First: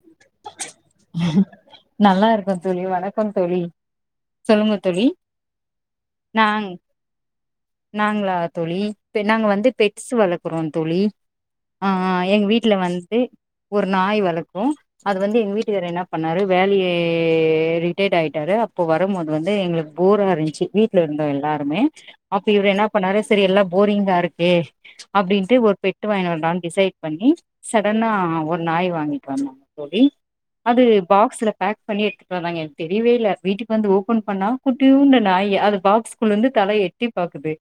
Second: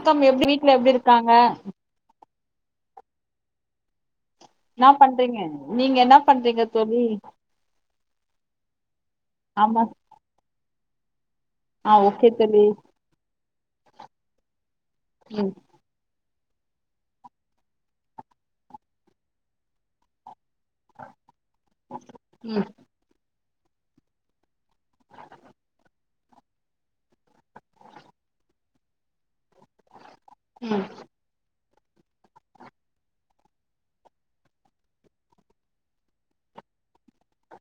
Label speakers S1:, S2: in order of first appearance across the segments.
S1: த்தம் எப்டி வீட்ல எப்டி இருக்காங்க
S2: நல்லா இருக்கோ தோழி வணக்கம் தோழி சொல்லுங்க
S1: என்னா
S2: தோழி
S1: பண்றீங்க நீங்க என்னா பண்றீங்க
S2: நாங்
S1: தோழி
S2: நாங்களா தோழி இப் நாங்கெ வந்து
S1: ஆமா
S2: பெட்ஸ் வளர்க்குறோம் தோழி அ
S1: ஆ ஓகே
S2: எங்
S1: தோழி
S2: வீட்ல வந்து ஒரு நாய் வளக்ரோ அது வந்து
S1: ம்
S2: எங் வீட்டுக்கார் என்னாப் னாரு வேலிய ரிட்டைட் ஆய்ட்டாரு அப்போ வரம்மோது வந்து எங்ளுக்கு போரா இருந்ச்சு வீட் ல இருந்தோ எல்லாருமே அப்ப
S1: ம்
S2: இவுரு என்ன பண்ணாரு சரி எல்லா போரிங்கா இருக்கு ச் அப்டின்ட்டு ஓர் பெட்டு வாங்கிட் வந்தா டிசைட் பண்ணி சடனா ஒரு நாய் வாங்கி [unintelligible] அது
S1: ம்
S2: பாகஸ்ல பேக் பண்ணி எடுத்துட் வந்தாங்க எனக்கு தெரிய வே இல்ல வீட்டுக்கு வந்து ஓபன் பண்ணா குட்டியுண்டு நாயி அது பாகஸ் குள்ளந்து தல எட்டிப்பாக்குது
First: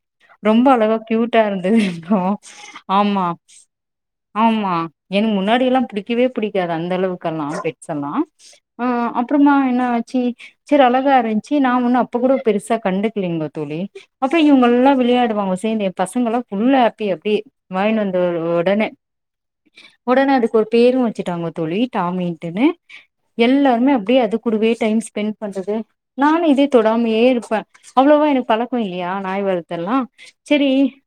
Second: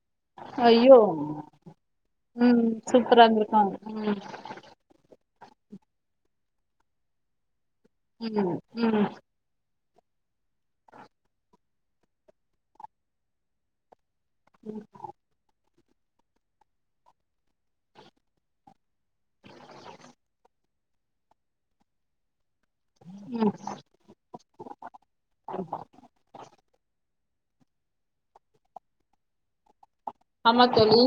S2: ரொம்ப
S1: ஐயோ
S2: அலகா க்யூட்டா இருந்து [unintelligible] ஆ
S1: ம் சூப்பரா
S2: ஆம்மா
S1: இருந்திருக்காங்க ம்
S2: ஆம்மா என் முன்னாடியுல்லாம் புடிக்கவே புடிக்காது அந்த அளவுக்கல்லாம் பெட்ஸ் எல்லா
S1: ம்
S2: அ
S1: ம்
S2: அப திருமா என்ன ஆச்சு சரி அழகா இருந்துச்சு நா ஒண்ணு அப்ப கூட பெருசா கண்டுக்கிலீங்கள தோழி பசங்க இவுங்க அல்லா விளையாடுவாங்க சேந்து என் பசங்கல்லா ஃபுல் ஹாப்பி பி வாங்கின் வந்த உ உடனே ஒடனே அதுக் ஒரு பேரு வச்சுட்டாங்க தோழி டாமின்ட்டுனு
S1: ம்
S2: எல்லார்மே அப்டே அது குடுவே டைம் ஸ்பெண் பண்றது நானு இதே தொடாமயே ருப்பே அவ்ளோவா எனக் பழக் புய்யா நாய் வளத்தர்லா
S1: ஆமா தோழி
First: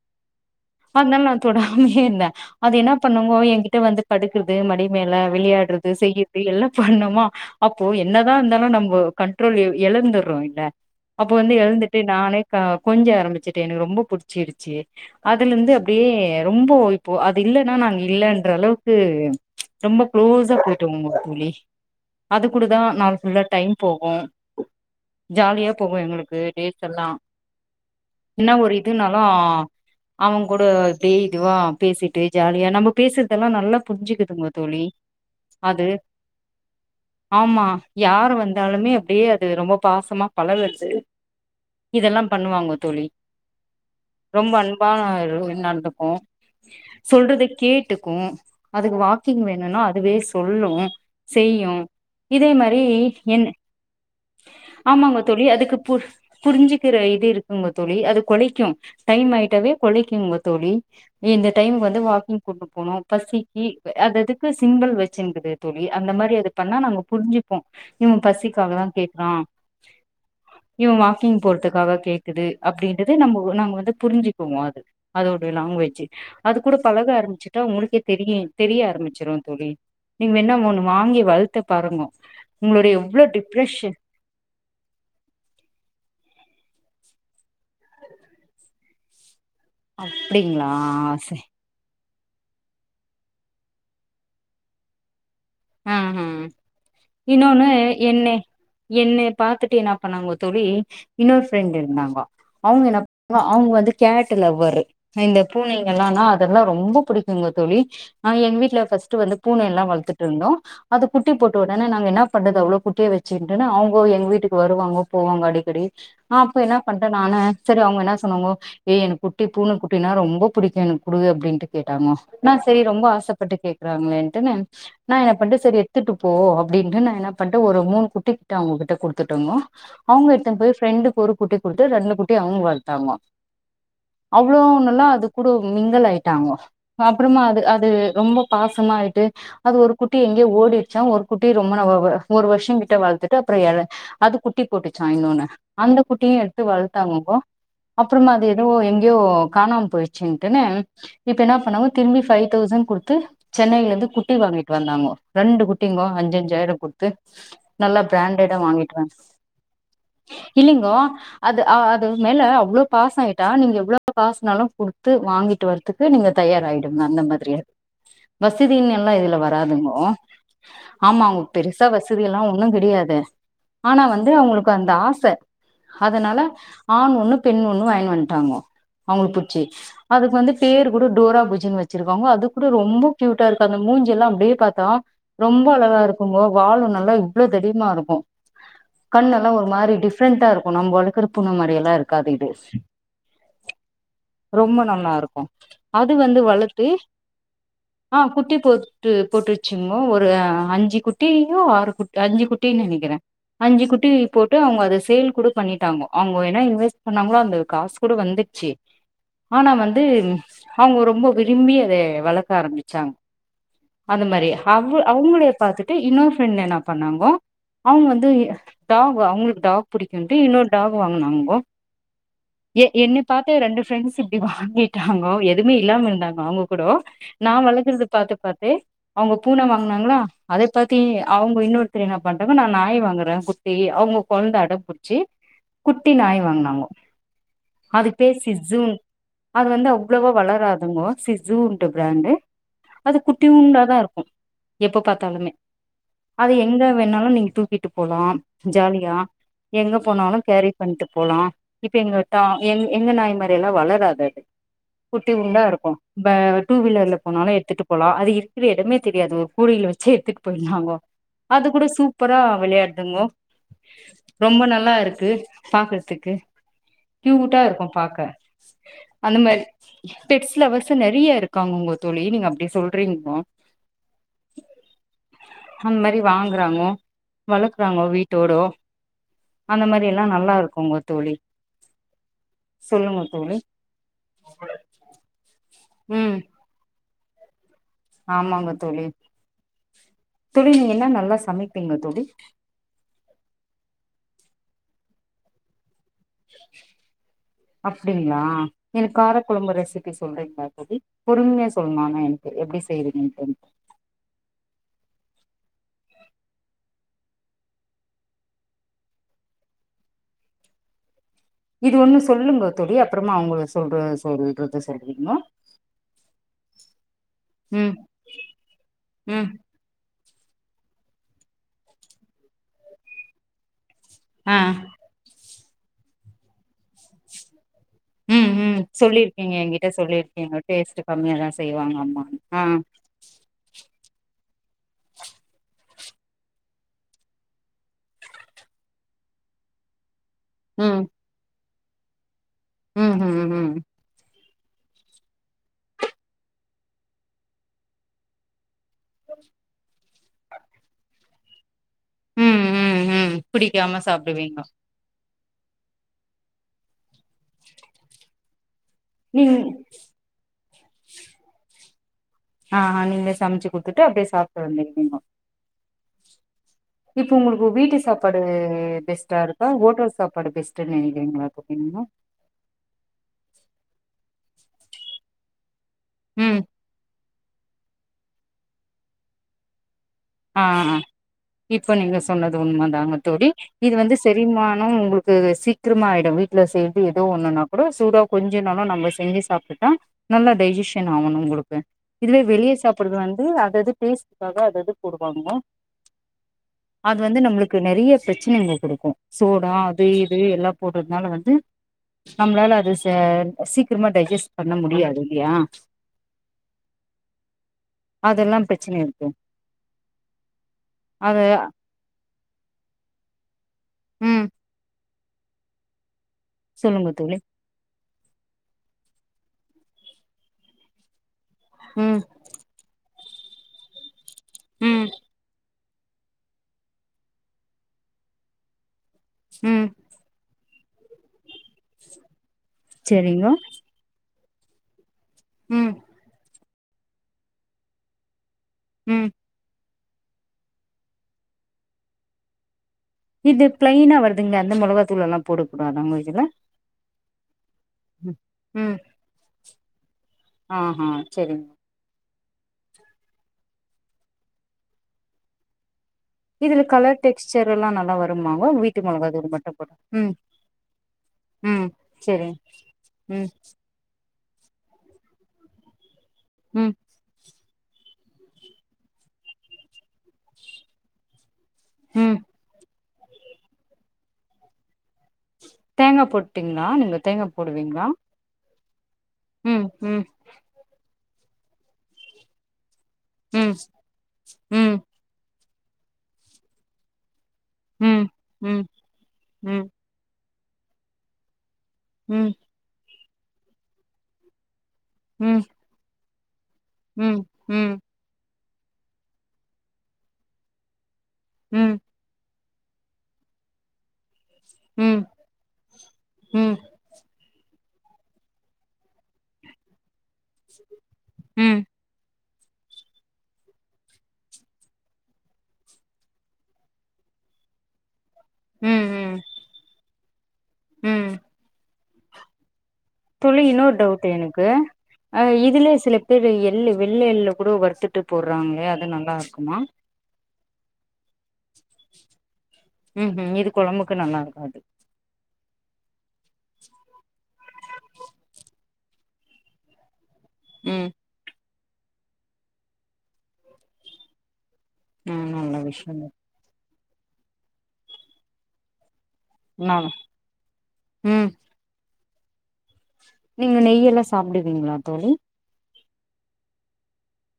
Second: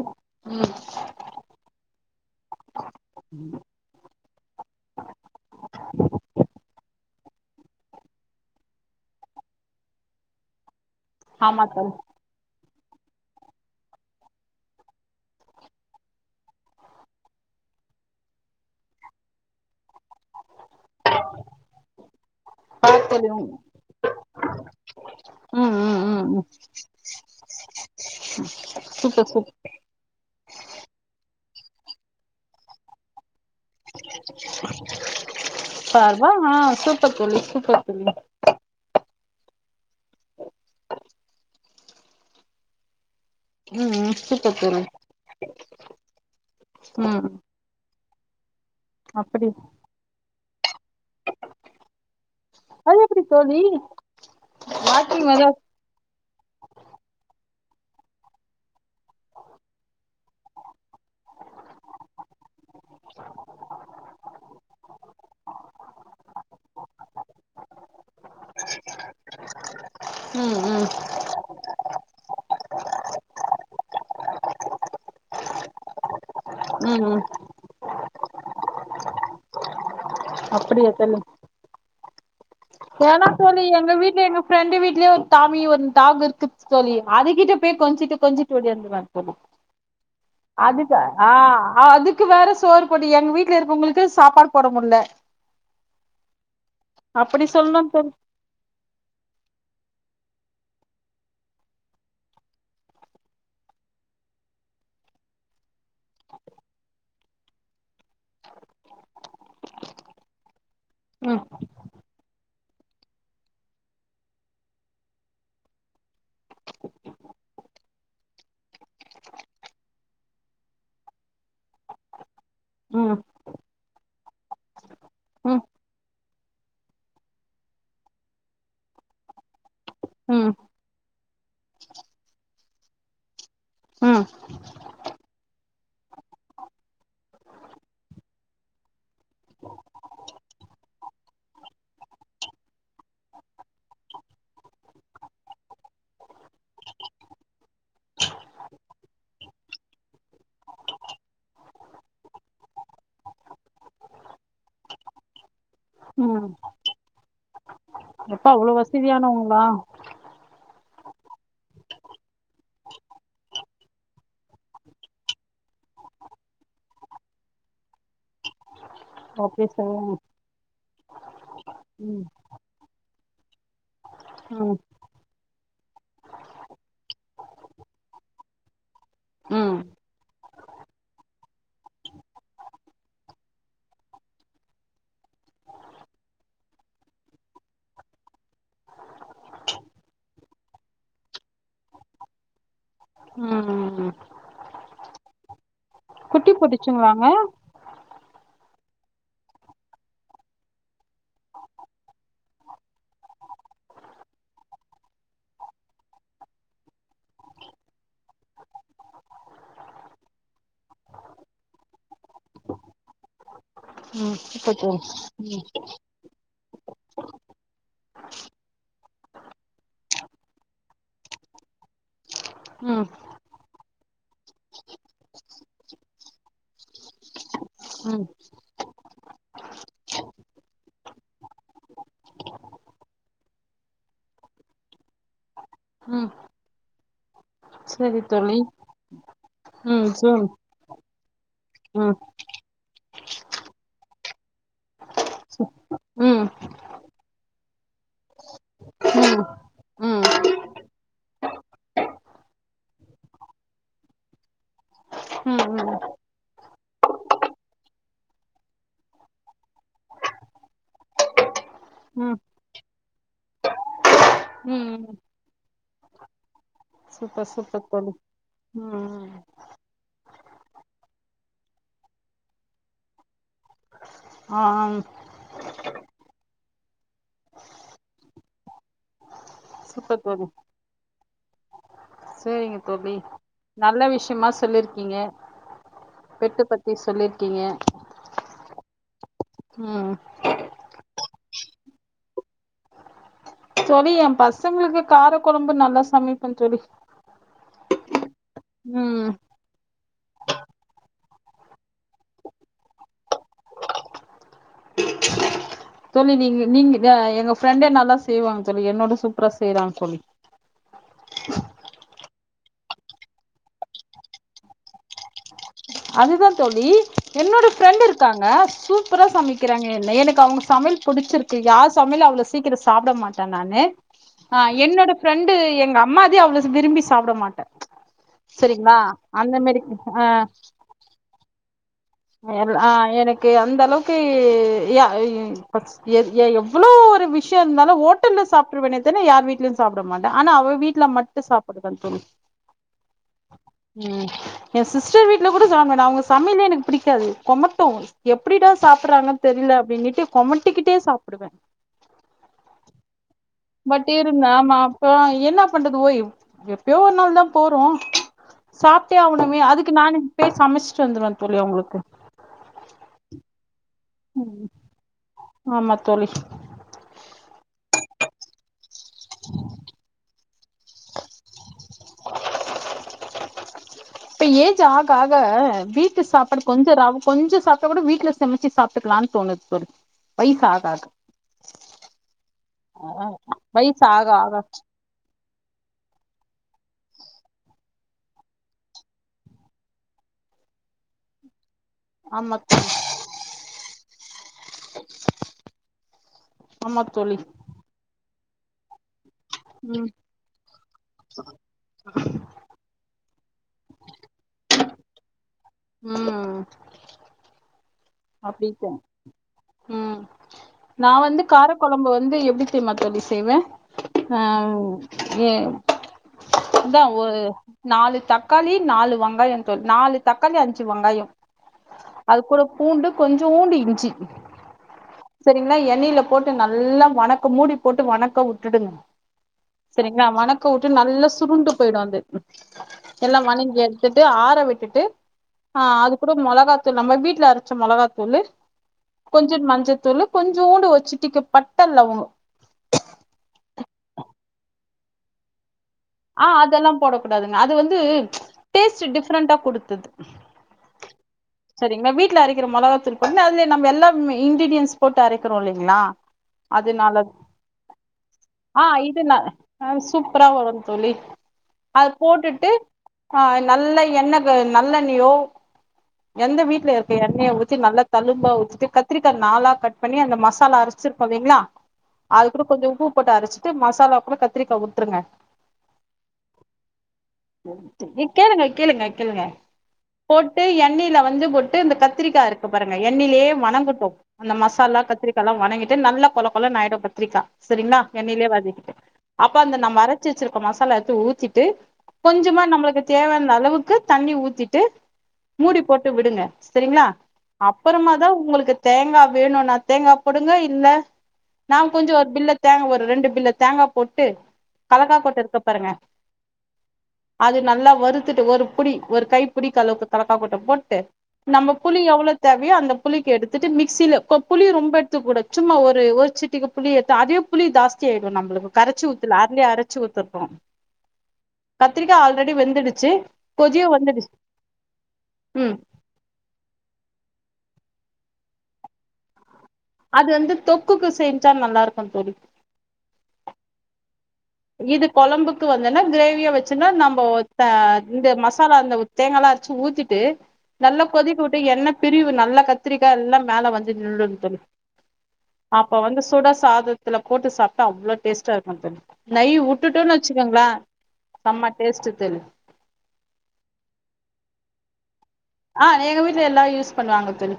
S1: ம்
S2: அத்னால் நா தொடாமையேர்ந்த அது என்னா பண்ணுங்கோ எங்கிட்ட வந்து படுக்கறது மடி மேல விளையாடுறது செய்யறது எல்லாம் பண்ணுமா அப்போ என்னதா இர்ந்தாலு நம்போ கண்ட்ரோல் எ எழந்துர்றோ இல்ல அப்போ வந்து
S1: ஆமா தோழி
S2: எழுந்துட்டு நானே க கொஞ்ச ஆரம்பிச்சுட்டே எனக்கு ரொம்ப புடிச்சிடுச்சு அதுலந்து அப்டியே ரொம்போ இப்போ அது இல்லன்னா நாங்க இல்லன்ற அளவ்க்கு [unintelligible] ரொம்ப க்ளோஸா போய் தூங்கு தோழி அது கூடதா
S1: பார்
S2: நாள்
S1: தோழி ம்
S2: புல்லா டைம் போகு ஜாலியா
S1: ம்
S2: போகு
S1: ம் ம்
S2: எங்ளுக்கு
S1: ம்
S2: டேஸ் எல்லா ன்ன ஒரு இதுனாலு
S1: சூப்பர் சூப்
S2: அவங்கூட இப்டே இதுவா பேசிட்டு ஜாலியா நம்ப பேசற்தெல்லா நல்லா புரிஞ்சுக்குதுங்க தோழி அது
S1: பார்வா ஆ சூப்பர் தோழி
S2: ஆமா
S1: சூப்பர் தோழி
S2: யார் வந்தாலுமே அப்டே அ து ரொம்ப பாசமா பழகற்து இதெல்லாம் பண்ணுவாங்க தோழி
S1: ம் ம் சூப்பர் தோழி
S2: ப்பா [unintelligible]
S1: ம்
S2: சொல்றத கேட்டுக்கு அதுக்கு வாக்கிங்
S1: அப்படி
S2: வேணுன்னா அதுவே சொல்லு செய்யு இதே மாரி
S1: அது எப்டி
S2: யென்ன
S1: தோழி
S2: ஆமாங்க
S1: வாக்கிங் வேற
S2: தோழி அதுக்கு பு புரிஞ்சிக்கிறயிது யிருக்குங்க தோழி அது கொலைக்கும் டைம்மாயிட்டாவே கொலைக்கும்ங்க தோழி ஏ யிந்த டைமுக்கு வந்து வாக்கிங் கூட்டிட்டு போனோ பசிக்கி அது அதுக்கு சிம்பல் வச்சிங்கிது தோழி அந்த மாரி அது பண்ணா நாங்க புரிஞ்சுப்போ யிவன் பசிக்காகதா கேக்குறா
S1: ம் ம்
S2: யிவன் வாக்கிங் போறதுக்காக கேக்குது அப்டின்றது நம்போ நாங்க வந்து புரிஞ்சு க்குவாது அதோடைய லாங்குவேஜ் அது கூட
S1: ம்
S2: பழக
S1: ம்
S2: ஆரம்பிச் சா உங்களுகே தெரிய தெரிய ஆரம்பிச்சிரூ தோழி நீங்க வேண்ண ஒண்ணு வாங்கி வளத்து பாருங்கோ உங்களுடைய எவ்ளோ
S1: வேணா தோழி எங்க
S2: டிப்ரெஷன்
S1: வீட்டு எங்க ஃப்ரெண்டு வீட்லயே ஒரு டாமி ஒரு டாக்குருக்கு தோழி அதுகிட்ட போய் கொஞ்சிட்டு கொஞ்சிட்டு ஓடியாந்துருவா தோழி
S2: அப்டிங்களா
S1: அதுக்கு
S2: சே
S1: ஆ அதுக் க்கு வேற சோறு போடனு எங்க வீட்டுல இருக்கவங்களுக்கு சாப்பாடு போட முடியல
S2: ம்ஹூம்
S1: அப்படி
S2: யின்னொன்னு
S1: சொல்லணு தோழி
S2: யென்னே என்னை பாத்துட்டு என்னா பண்ணாங்க தோழி இன்னொரு ஃப்ரெண்ட் இருந்தாங்கோ அவங்க என்ன ப அவங்க வந்து கேட்டு லவ்வரூ யிந்த பூனைங்கல்லானா அதெல்லா ரொம்ப புடிக்குங்க தோழி அ எங்க வீட்டு்ல பர்ஸ்ட் வந்து பூனை எல்லாம் வளத்துட்டு இருந்தோ அது குட்டி
S1: ம்
S2: போட்டு அதானா நாங்க என்ன பண்றது அவ்ளோ குட்டியே வச்சுட்டுன்நு அவங்க எங்க வீட்டுக்கு வருவாங்க போவாங்க அடிக்கடி ஆ அப்ப யென்ன பண்டே நானு சரி அவ்ங்க யென்ன சொன்னாங்கோ ஏய் எனக்கு குட்டி பூனை குட்டினா ரொம்ப புடிக்கும் எனக்கு குடு அப்டின்னுட்டு கேட்டாங்கோ நா செரி ரொம்ப
S1: ம்
S2: ஆசைப்பட்டு கேக்குறாங்களேன்ட்டு நா
S1: ம்
S2: யென்னபண்ட்டன் சரி யெடுத்துட்டு போ அப்டின்ட்டு நா யென்ன பண்ட்டன் ஒரு மூணு குட்டி கிட்ட அவ்ங்ககிட்ட குடுத்துட்டோங்கோ அவங்க
S1: ம்
S2: எடுத்துன்ன போய் ஃப்ரெண்டுக்கு ஒரு குட்டி குடுத்து ரெண்டு குட்டி அவ்ங்கோ வளத்தாங்கோ
S1: ம்
S2: அவ்ளோவ் நல்லா அது கூட மிங்கலலாயிட்டாங்கோ அப்புறமா அது அது ரொம்ப பாசமா ஆயிட்டு அது ஒரு குட்டி எங்கயோ ஓடிடுச்சா ஒரு குட்டி ரொம்ப ந வ வ ஒரு வருஷம் கிட்ட வளத்தட்டு அப்புறோ எல அது குட்டி போட்டிச்சா யின்னொன்னு அந்த குட்டியு யெடுத்து வளத்தாங்கங்கோபோ அப்புறமா அது யெதோ யெங்கேயோ காணாம போயிச்சுட்டுன்னு யிப்ப யென்ன பண்ணாங்க திரும்பி பைவ் தௌசண்ட் குடுத்து சென்னையிலருந்து குட் டி வாங்கிட்டு வந்தாங்கோ ரெண்டு குட்டிங்கோ
S1: ம்
S2: அஞ்சஞ்சாயிரம் குடுத்து நல்லா
S1: எப்பா
S2: பிராண்டடா
S1: அவ்ளோ
S2: வாங்கிட்டுவன்
S1: வசதியானவங்களா
S2: யில்லிங்கோ அது அது மேல அவ்ளோ பாச ஆயிட்ட நீங்க எவ்ளோ காசனாலு குடுத்து வாங்கிட்டு வருது துக்கு நீங்க தயாராயிடுங்க அந்த மாதிரி வசதின்னுயெல்லா யிதுல
S1: அப்டி
S2: வராதுங்கோ
S1: சொல்லுங்க
S2: ஆமா அவுங்க பெருசா
S1: ம்
S2: வசதியெல்லா ஒண்ணு கெடயாது ஆனா வந்து அவங்களுக்கு
S1: ம்
S2: அந்த ஆசை அதனால ஆண் ஒண்ணு பெண் ஒண்ணு வாங்கினுவந்துட்டாங்கோ அவங்களுக்கு பிடிச்சி
S1: ம்
S2: அதுக்கு வந்து பேரு கூட டோரா புஜின்னு வச்சிருக்காங்க அது கூட ரொம்ப கியூட்டாருக்கு அந்த மூஞ்செல்லா அப்டியே பாத்தா ரொம்ப அழகாருக்குங்கோ வாலு நல்லா யிவ்வளோவ் தடிமாருக்கு கண்ணெல்லாம் ஒரு மாரி டிஃப்ரெண்டாருக்கு நம்ம வளக்குர பூன மாரியெல்லா யிருக்காது யிது
S1: ம்
S2: ரொம்ப நல்லாருக்கு அது வந்து வளத்து
S1: அ
S2: ஆ குட்டி போட்டு போட்டுருச்சுகோ ஒரு அஞ்சு குட்டியோ ஆறு கு அஞ்சு குட்டினு நெனைக்கிறே அஞ்சு குட்டி போட்டு அவ்ங்க அதை சேல் கூட பண்ணிட்டாங்கோ அவங்கோ என்னா இன்வெஸ்ட் பண்ணாங்களோ அந்த காசு கூட வந்து ஆனா வந்து அவுங்க ரொம்ப விரும்பி அத வளக்க ஆரம்பிச்சாங் அந்த
S1: ம்
S2: மாதிரி
S1: இப்ப
S2: அவ
S1: தோ
S2: அவங்களே
S1: ம்
S2: பாத்துட்டு இன்னொர் ஃப்ரெண்ட் என்ன பண்ணாங்கோ அவுங்க வந்து டாக் அவங்களுக் டாக் புடிக்குன்ட்டு இன்னொர் டாக் வாங்னாங்கோ ஏ
S1: ம்
S2: என்ன பாத்தே ரெண்டு ஃப்ரெண்ட்ஸ் இப்டி வாங்கிட்டாங்கோ எதுமே இல்லாம இருந்தாங்க அவ்ங்க கூடோ நா வளக்கறது
S1: ம்
S2: பாத்து பாத்தே அவுங்க பூன வாங்னாங்களா அத பாத்தி அவங்க இன்னொருத்தரு என்ன பண்டாங்க நா நாய் வாங்கறே அவங்க குழந்த அட புட்ச்சி குட்டி
S1: ம்
S2: நாய் வாங்னாங்கோ அது
S1: சரி
S2: பேர்
S1: தோழி
S2: சிட்சூன் அது வந்து
S1: ம்
S2: அவ்ளவோ
S1: சொல்
S2: வளராது சிட் சூன் ட்டு
S1: ம்
S2: பிராண்டு அது குட்டியூண்டாதா இருக்கு எப்ப பாத்தாலுமே
S1: ம்
S2: அத எங்க வேணாலு நீங்க தூக்கிட்டு போலாம் ஜாலியா
S1: ம்
S2: எங்க
S1: ம்
S2: போனாலு கேரி பண்ட்டு போலா இப்ப எங்க டா எங்க நாய் மாரியெல்லா வளராது அது குட்டியூண்டா
S1: ம்
S2: இருக்கு
S1: ம்
S2: ம்ப டூ வீலர்ல போனாலு எ டுத்துட்டு போலா அது இருக்கிற எடமே தெரியாது கூடைல வச்சு எடுத்துட்டு போயிருந்தாங்கோ அது கூட
S1: ம்
S2: சூப்பரா விளையாடுதுங்கோ ரொம்ப நல்லா
S1: ம்
S2: இருக்கு பாக்கறதுக்கு
S1: சூப்பர்
S2: கியூட்டா
S1: சூப்பர்
S2: இருக்கு
S1: தோழி
S2: பாக்க
S1: ம்
S2: அந்த மாரி பெட்ஸ் லவ்வர்ஸ் நிறைய இருக்காங்க தோழி நீங்க அப்டி சொல்றீங்ளோ
S1: ஆம்
S2: அந் மாரி வாங்குறாங்கோ வளக்கறாங்கோ வீட்டோடோ அந்த மாரி
S1: சூப்பர்
S2: எல்லா
S1: தோழி
S2: நல்லா இருக்குங்க தோழி
S1: சேரிங்க தோழி நல்ல விஷ்யமா சொல்லிருக்கீங்க
S2: ம்
S1: பெட்டு பத்தி சொல்லிருக்கீங்க
S2: ஆமாங்க தோழி
S1: ம்
S2: தோழி நீங்க என்ன நல்லா சமைப்பீங்க தோழி
S1: தோழி எ பசங்களுக்கு கார கொழம்பு நல்லா சமைப்பே தோழி
S2: அப்டிங்ளா எனக்
S1: ம்
S2: காரக்கொழம்பு ரெசிப் பி சொல்றீங்லா தோழி பொறுமையா சொல்ணு ஆனா எனக்கு எப்படி செய்யறதுன்டு
S1: தோழி நீங் நீங்க எங்க ஃப்ரெண்டே நல்லா செய்வாங் தோழி என்னோட சூப்பரா செய்றாங் தோழி
S2: இது ஒண்ணு சொல்லுங்க தோழி அப்புறமா அவங்க சொல்ற சொல்றத சொல்லுங்கோ
S1: அதுதா தோழி என்னோட
S2: ம்
S1: ஃப்ரெண்ட் இருக்காங்க சூப்பரா
S2: ம்
S1: சமைக்கிறாங்க என்ன எனக் அவங் சமையல் பிடிச்சிருக்கு யார் சமையல் அவ்ளோ சீக்கிர சாப்ட மாட்டே நானு ஆ என்னோட ப்ரெண்டு எங்க அம்மாதே அவளவ் விரும்பி சாப்டமாட்டே
S2: ம் ம்
S1: செரிங்ளா
S2: சொல்லிருக்கீங்க
S1: அந்த மாரி
S2: என்கிட்ட
S1: ஆ
S2: சொல்லிருக்கீங்க டேஸ்ட் கம்மியாதா செய்வாங்க அம்மா
S1: எல் ஆ எனக்கு அந்த அளவுக்கு யா எ எவ்ளோ ஒரு விஷ்யோ இருந்தாலு ஹோட்டல்ல சாப்ட்டுவேன த யார் வீட்ல சாப்ட மாட்டே ஆனா அவ
S2: ம்
S1: வீட்ல மட்டு சாப்பிடுவே தோழி
S2: ம்
S1: ம் எ சிஸ்டர் வீட்டு்ல கூட சாப்ட மாட்டே அவங்க சமையலே எனக் பிடிக்காது கொமட்டூ எப்டிடா சாப்பிறாங்கன் தெரியல அப்டின்னுட்டு கொமட்டிக்கிட்டே சாப்புடுவே
S2: ம் ம் ம் பிடிக்காம
S1: பட் இருந்தா
S2: சாப்டுவீங்க
S1: மா என்ன பண்றது ஓய் எப்பியோ ஒரு நாள் தா போறோ சாப் டே ஆவனுமே
S2: நீங்
S1: அதுக்கு நானே போய் சமைச்சிட்டு வந்துருவே தோழி அவங்களுக்கு
S2: ஆ நீங்களே சமைச்சு குடுத்துட்டு அப்டியே சாப்ட [unintelligible]
S1: ஆமா தோழி
S2: இப்ப உங்களுக்கு வீட்டு சாப்பாடு பெஸ்ட்டாருக்கா ஓட்டல் சாப்பாடு பெஸ்ட்ன்னு நெனக்கிறிங்களா தோழி நீங்க
S1: இப்ப ஏஜ் ஆக ஆக வீட்டு
S2: ம்
S1: சாப்பாடு கொஞ் சரி அவ கொஞ்சொ சாப்ட்டா கூட வீட்ல சமச்சி சாப்ட்டுக்கலான் தோணுது தோழி
S2: ஆ
S1: வயசு ஆக
S2: ஆ
S1: ஆக
S2: இப்ப நீங்க சொ சொன்னது உண்மை தாங்க தோழி இது
S1: வயசு
S2: வந்து
S1: ஆக ஆக
S2: செரிமான உங்களுக்கு சிக் க்ரமா ஆயிடு வீட்ல சேத்தி ஏதோ ஒண்ணுன்னா கூட சூடா கொஞ்சோனாலு நம்ம செஞ்சு சாப்டுட்டா நல்லா டைஜிஷன் ஆவணு உங்களுக்கு இதுவே
S1: ஆமா
S2: வெளிய
S1: தோழி
S2: சாப்ட்டுறது வந்து அது அது டேஸ்ட்க்காக அதது போடுவாங்க
S1: ஆமா
S2: அது
S1: தோழி
S2: வந்து நம்ளுக்கு நெறைய பிரச்சனைங்க குடுக்கு சோடா அது
S1: ம்
S2: இது எல்லா போட்றதுனால வந்து நம்மளால அது செ சீக்ரமா டைஜஸ்ட் பண்ண முடியாது இல்லையா
S1: ம்
S2: அதெல்லா
S1: அப்டிக்க
S2: பிரச்சன இருக்கு
S1: ம் நா
S2: அத
S1: வந்து கார கொழம்பு வந்து எப்டி தெரியுமா தோழி செய்வே ஆ
S2: ம்
S1: ஏ இந்தா
S2: சொல்லுங்க
S1: ஒ
S2: தோழி
S1: நாலு தக்காளி நாலு வங்காயம் தோழி நாலு தக்காளி அஞ்சு வங்காயம்
S2: ம்
S1: அது கூட பூண்டு கொஞ்சோண்டு இஞ்சி
S2: ம்
S1: சரி எண்ணைல போட்டு நல்லா வணக்க மூடி போட்டு வணக்க வுட்டுடுங்க
S2: ம்
S1: சரிங்ளா வணக்க க்க வுட்டு நல்ல சுருண்டு போயிடு அது எல்லா
S2: செரிங்க
S1: வணங்கி எடுத்துட்டு ஆற விட்டுட்டு ஆ
S2: ம்
S1: அது கூட மொளகாத்தூள் நம்ம வீட்ல அரச்ச மொளகாத்தூளு
S2: ம்
S1: கொஞ்சோ மஞ்சத்தூளு கொஞ்சோண்டு ஒரு சிட்டிக பட்ட லவங்க
S2: இது பிளைனா வருதுங்களே அந்த மொளகாத்தூள்லலா போடக்கூடாதாங்கோய்
S1: அ அதெல்லாம் போடக் கூடாதுங்க அது வந்து
S2: ம்
S1: டேஸ்ட் டிஃப்ரெண்டா குடுத்தது
S2: ஆ ஹ செரிங்
S1: சரிங்களா வீட்டுல அரைக்கிற மிளகாதூள் போட்டு அதுல நம்ம எல்ல இங்கிரீடியன்ஸ் போட்டு அரக்கிறோ இல்லங்ளா
S2: இதுல கலர்
S1: அதுனாலது
S2: டெக்ஸ்சர் எல்லா நல்லா வருமாங்க
S1: ஆ
S2: வீட்டு
S1: இது
S2: மொளகாத்தூள் மட்டு போட்டா
S1: நல்
S2: ம்
S1: சூப்ரா வரு ழி
S2: ம்
S1: அத
S2: செரி
S1: போட்டுட்டு ஆ நா
S2: ம்
S1: நல்ல எண்ணக நல்லெண்ணயோ எந்த வீட்ல
S2: ம்
S1: இரு ப்ப எண்ணெய ஊத்தி நல்லா தழும்பா ஊத்திட்டு கத்திரிக்கா நாலா கட் பண்ணி அந்த மசாலா அரச்சிருப்போ இல்லங்களா
S2: ம்
S1: அது கூட கொஞ்ச உப்பு போட்டு அரச்சிட்டு மசாலாக்குள்ள கத்திரிக்கா உட்ருங்க
S2: தேங்கா போட்டீங்ளா நீங்க தேங்கா போடுவீங்ளா
S1: கேளுங்க கேளுங்க கேளுங்க
S2: ம் ம்
S1: போட்டு எண்ணெயில வந்து போட்டு இந்த கத்திரிக்கா இருக் பாருங்க எண்ணைலயே
S2: ம்
S1: வணங்கட்டு அந்த
S2: ம்
S1: மசாலா கத்திரிக்க ல்லா வணங்கிட்டு நல்ல கொல கொல ஆயிடு கத்திரிக்கா சேரிங்ளா
S2: ம்
S1: எண்ணெயிலயே
S2: ம்
S1: வதக்கிட்டு அப்ப
S2: ம்
S1: அந்த
S2: ம்
S1: நம்ப அரச்சு வச்சிருக்க மசாலா எடுத்து ஊத்திட்டு
S2: ம்
S1: கொஞ்சமா நம்மளுக்கு தேவையான அளவுக்கு தண்ணி ஊத்திட்டு மூடி போட்டு விடுங்க சரிங்ளா
S2: ம் ம்
S1: அப்பறமாதா உங்களுக்கு தேங்கா வேணுன்னா தேங்கா போடுங்க இல்ல நா
S2: ம்
S1: கொஞ்ச ஒரு பில்ல தேங்க ஒரு ரெண்டு பில்ல தேங்கா போட்டு
S2: ம்
S1: கல்லக்காக்கொட்ட இருக்கு பாருங்க
S2: ம்
S1: அது நல்லா வருத்துட்டு ஒரு புடி ஒரு கை புடிக்களவுக்கு கள்ளக்கா கொட்ட போட்டு நம்ம
S2: ம்
S1: புளி எவ்ளொ தேவயோ அந்த புளிக்கு எடுத்துட்டு மிக்சில கொ புளி ரொம்ப எடுத்துக் கூடாது சும்மா ஒரு ஒரு சிட்டிக புளி எடுத்த அதுவே புளி சாஸ்தி ச்சியாடு நம்பளுக்கு கரச்சி
S2: ம் ம்
S1: ஊத்துல அருலயே அரச்சு ஊத்துப்போ
S2: ம்
S1: கத்திரிக்கா ஆல்ரெடி வெந்துடுச்சு
S2: தோழி இன்னொரு டவுட்டு
S1: வந்துடுச்சு
S2: எனக்கு அ
S1: ம்
S2: இதுலயே சிலப் பேரு எள்ளு வெள்ள எள்ளு கூட வறுத்துட்டு போடுறாங்க அது நல்லா இருக்குமா
S1: அது வந்து தொக்குக்கு செஞ்சா நல்லா இருக்கு தோழி
S2: ம் ம் இது கொழம்புக்கு நல்லாருக்கது
S1: இது கொழம்புக்கு வந்தன்னா கிரேவியா வச்சுன்னா நம்போ த இந்த மசாலா அந்த தேங்கால்லா அரைச்சு ஊத்திட்டு நல்லா
S2: ம்
S1: கொதிக்க விட்டு எண்ணத் பிரிவு நல்ல கத்திரிக்காய் எல்லா மேல வந்து நின்டு தோழி
S2: ம் நல்ல
S1: அப்ப
S2: விஷயம்
S1: வந்து சூடா சாதத்துல போட்டு சாப்ட்டா அவ்ளோ டேஸ்ட்டா இருக்கு தோழி நய்
S2: நா
S1: உட்டுட்ன்னு வச்சுக்கங்களே
S2: ம்
S1: செம்ம டேஸ்ட்டு தோழி
S2: நீங்க நெய்யெல்லா சாப்பிடுவீங்களா தோழி
S1: ஆ எங்க வீட்ல எல்லா யூஸ் பண்ணுவாங்க தோழி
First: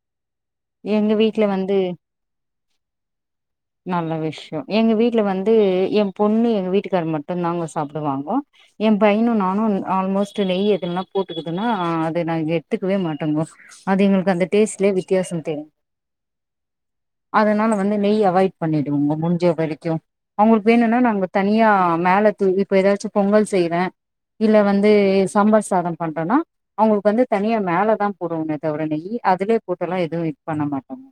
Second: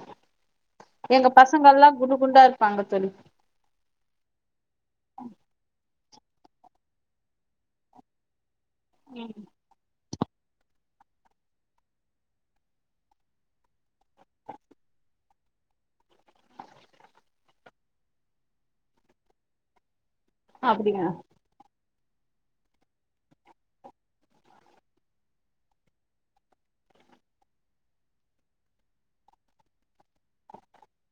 S1: எங்க
S2: வீட்ல வந்து
S1: பசங்கள்லா [unintelligible] குண்டா இருப்பாங்க தோழி
S2: நல்ல விஷ்யோ எங்க வீட்டில வந்து எ பொண்ணு எங்க வீட்டுக்காரு மட்டுதான்ங்க சாப்டுவாங்கோ என் பையனு
S1: ம்
S2: நானு ஆல்மோஸ்ட்டு நெய் எங்கன்னா போட்டுக்குதுன்னா அது நாங் எத்துக்கவே மாட்டோங்கோ அது எங்களுக்கு அந்த டேஸ்ட்லயே வித்தியாச தெரியு அதனால வந்து நெய் அவாய்ட் பண்ணிடுவோங்க முடிஞ்ச வரைக்கு அவுங்ளுக்கு வேணுன்னா
S1: அப்டியா
S2: நாங்க தனியா மேல தூவி இப்ப ஏதாச்சு பொங்கல் செய்வே இல்ல வந்து சம்பார் சாத பண்றனா அவுங்களுக்கு வந்து தனியா மேலதா போடுவேமே தவர நெய் அதுலயே போட்டலா எதுவு மிக்ஸ் பண்ண மாட்டோங்க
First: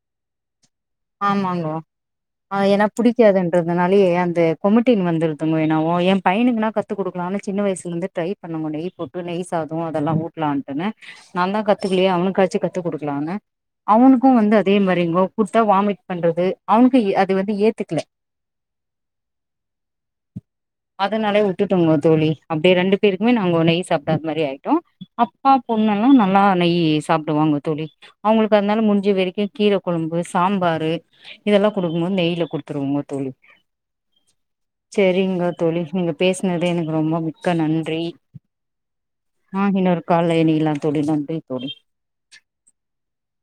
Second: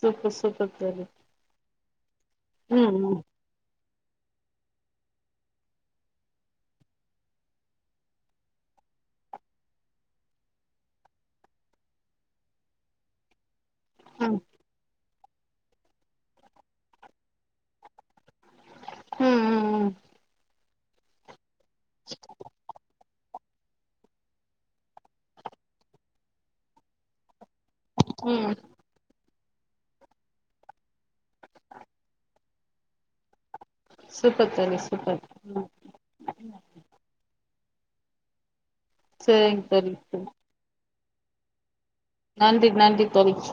S1: சுப்பர் சுப்பர் தோழி
S2: ஆமாங்கோ அ ஏனா
S1: ம் ம்
S2: புடிக்காதுன் றதுதனாலே அந்த கொமட்டினு வந்துருங்கோ நா ஒ எ பையனுக்குனா கத்து குடுக்கலான்னு சின்ன வயசுலேருந்தே ட்ரை பண்னோங்க நெய் போட்டு நெய் சாதோ அதெல்லா ஊட்டலான்ட்டுனு நா தா கத்துக்கலையா அவுனுக்காச்சு கத்து குடுக்கலானு அவுனுக்கு
S1: ம்
S2: வந்து அதே மாரிங்கோ த்தா வாமிட் பண்றது அவுனுக்கு அது வந்து ஏத்துக்கல
S1: ம் ம் ம்
S2: அதனாலே விட்டுட்டோங்க தோழி அப்டியே ரெண்டு பேருக்குமே நாங்கோ நெய் சாப்டா அது மாரி ஆயிட்டோ அப்பா பொண்ணெல்லா நல்லா நெய் சாப்டுவாங்குகோ தோழி
S1: ம்
S2: அவுங்களுக்கு அதுனால முடிஞ்ச வரைக்கு கீர கொழம்பு சாம்பாரு இதெல்லா குடுக்கு போது நெய்ல குடுத்துருவோங்க தோழி
S1: சூப்பர் தோழி சூப்பர்
S2: செரிங்க
S1: ம்
S2: தோழி நீங்க பேசினது எனக்கு ரொம்ப மிக்க நன்றி ஆ
S1: சேரிங்க தோழி
S2: இன்னொரு கால்ல இணையலா தோழி நன்றி தோழி
S1: நன்றி நன்றி தோழி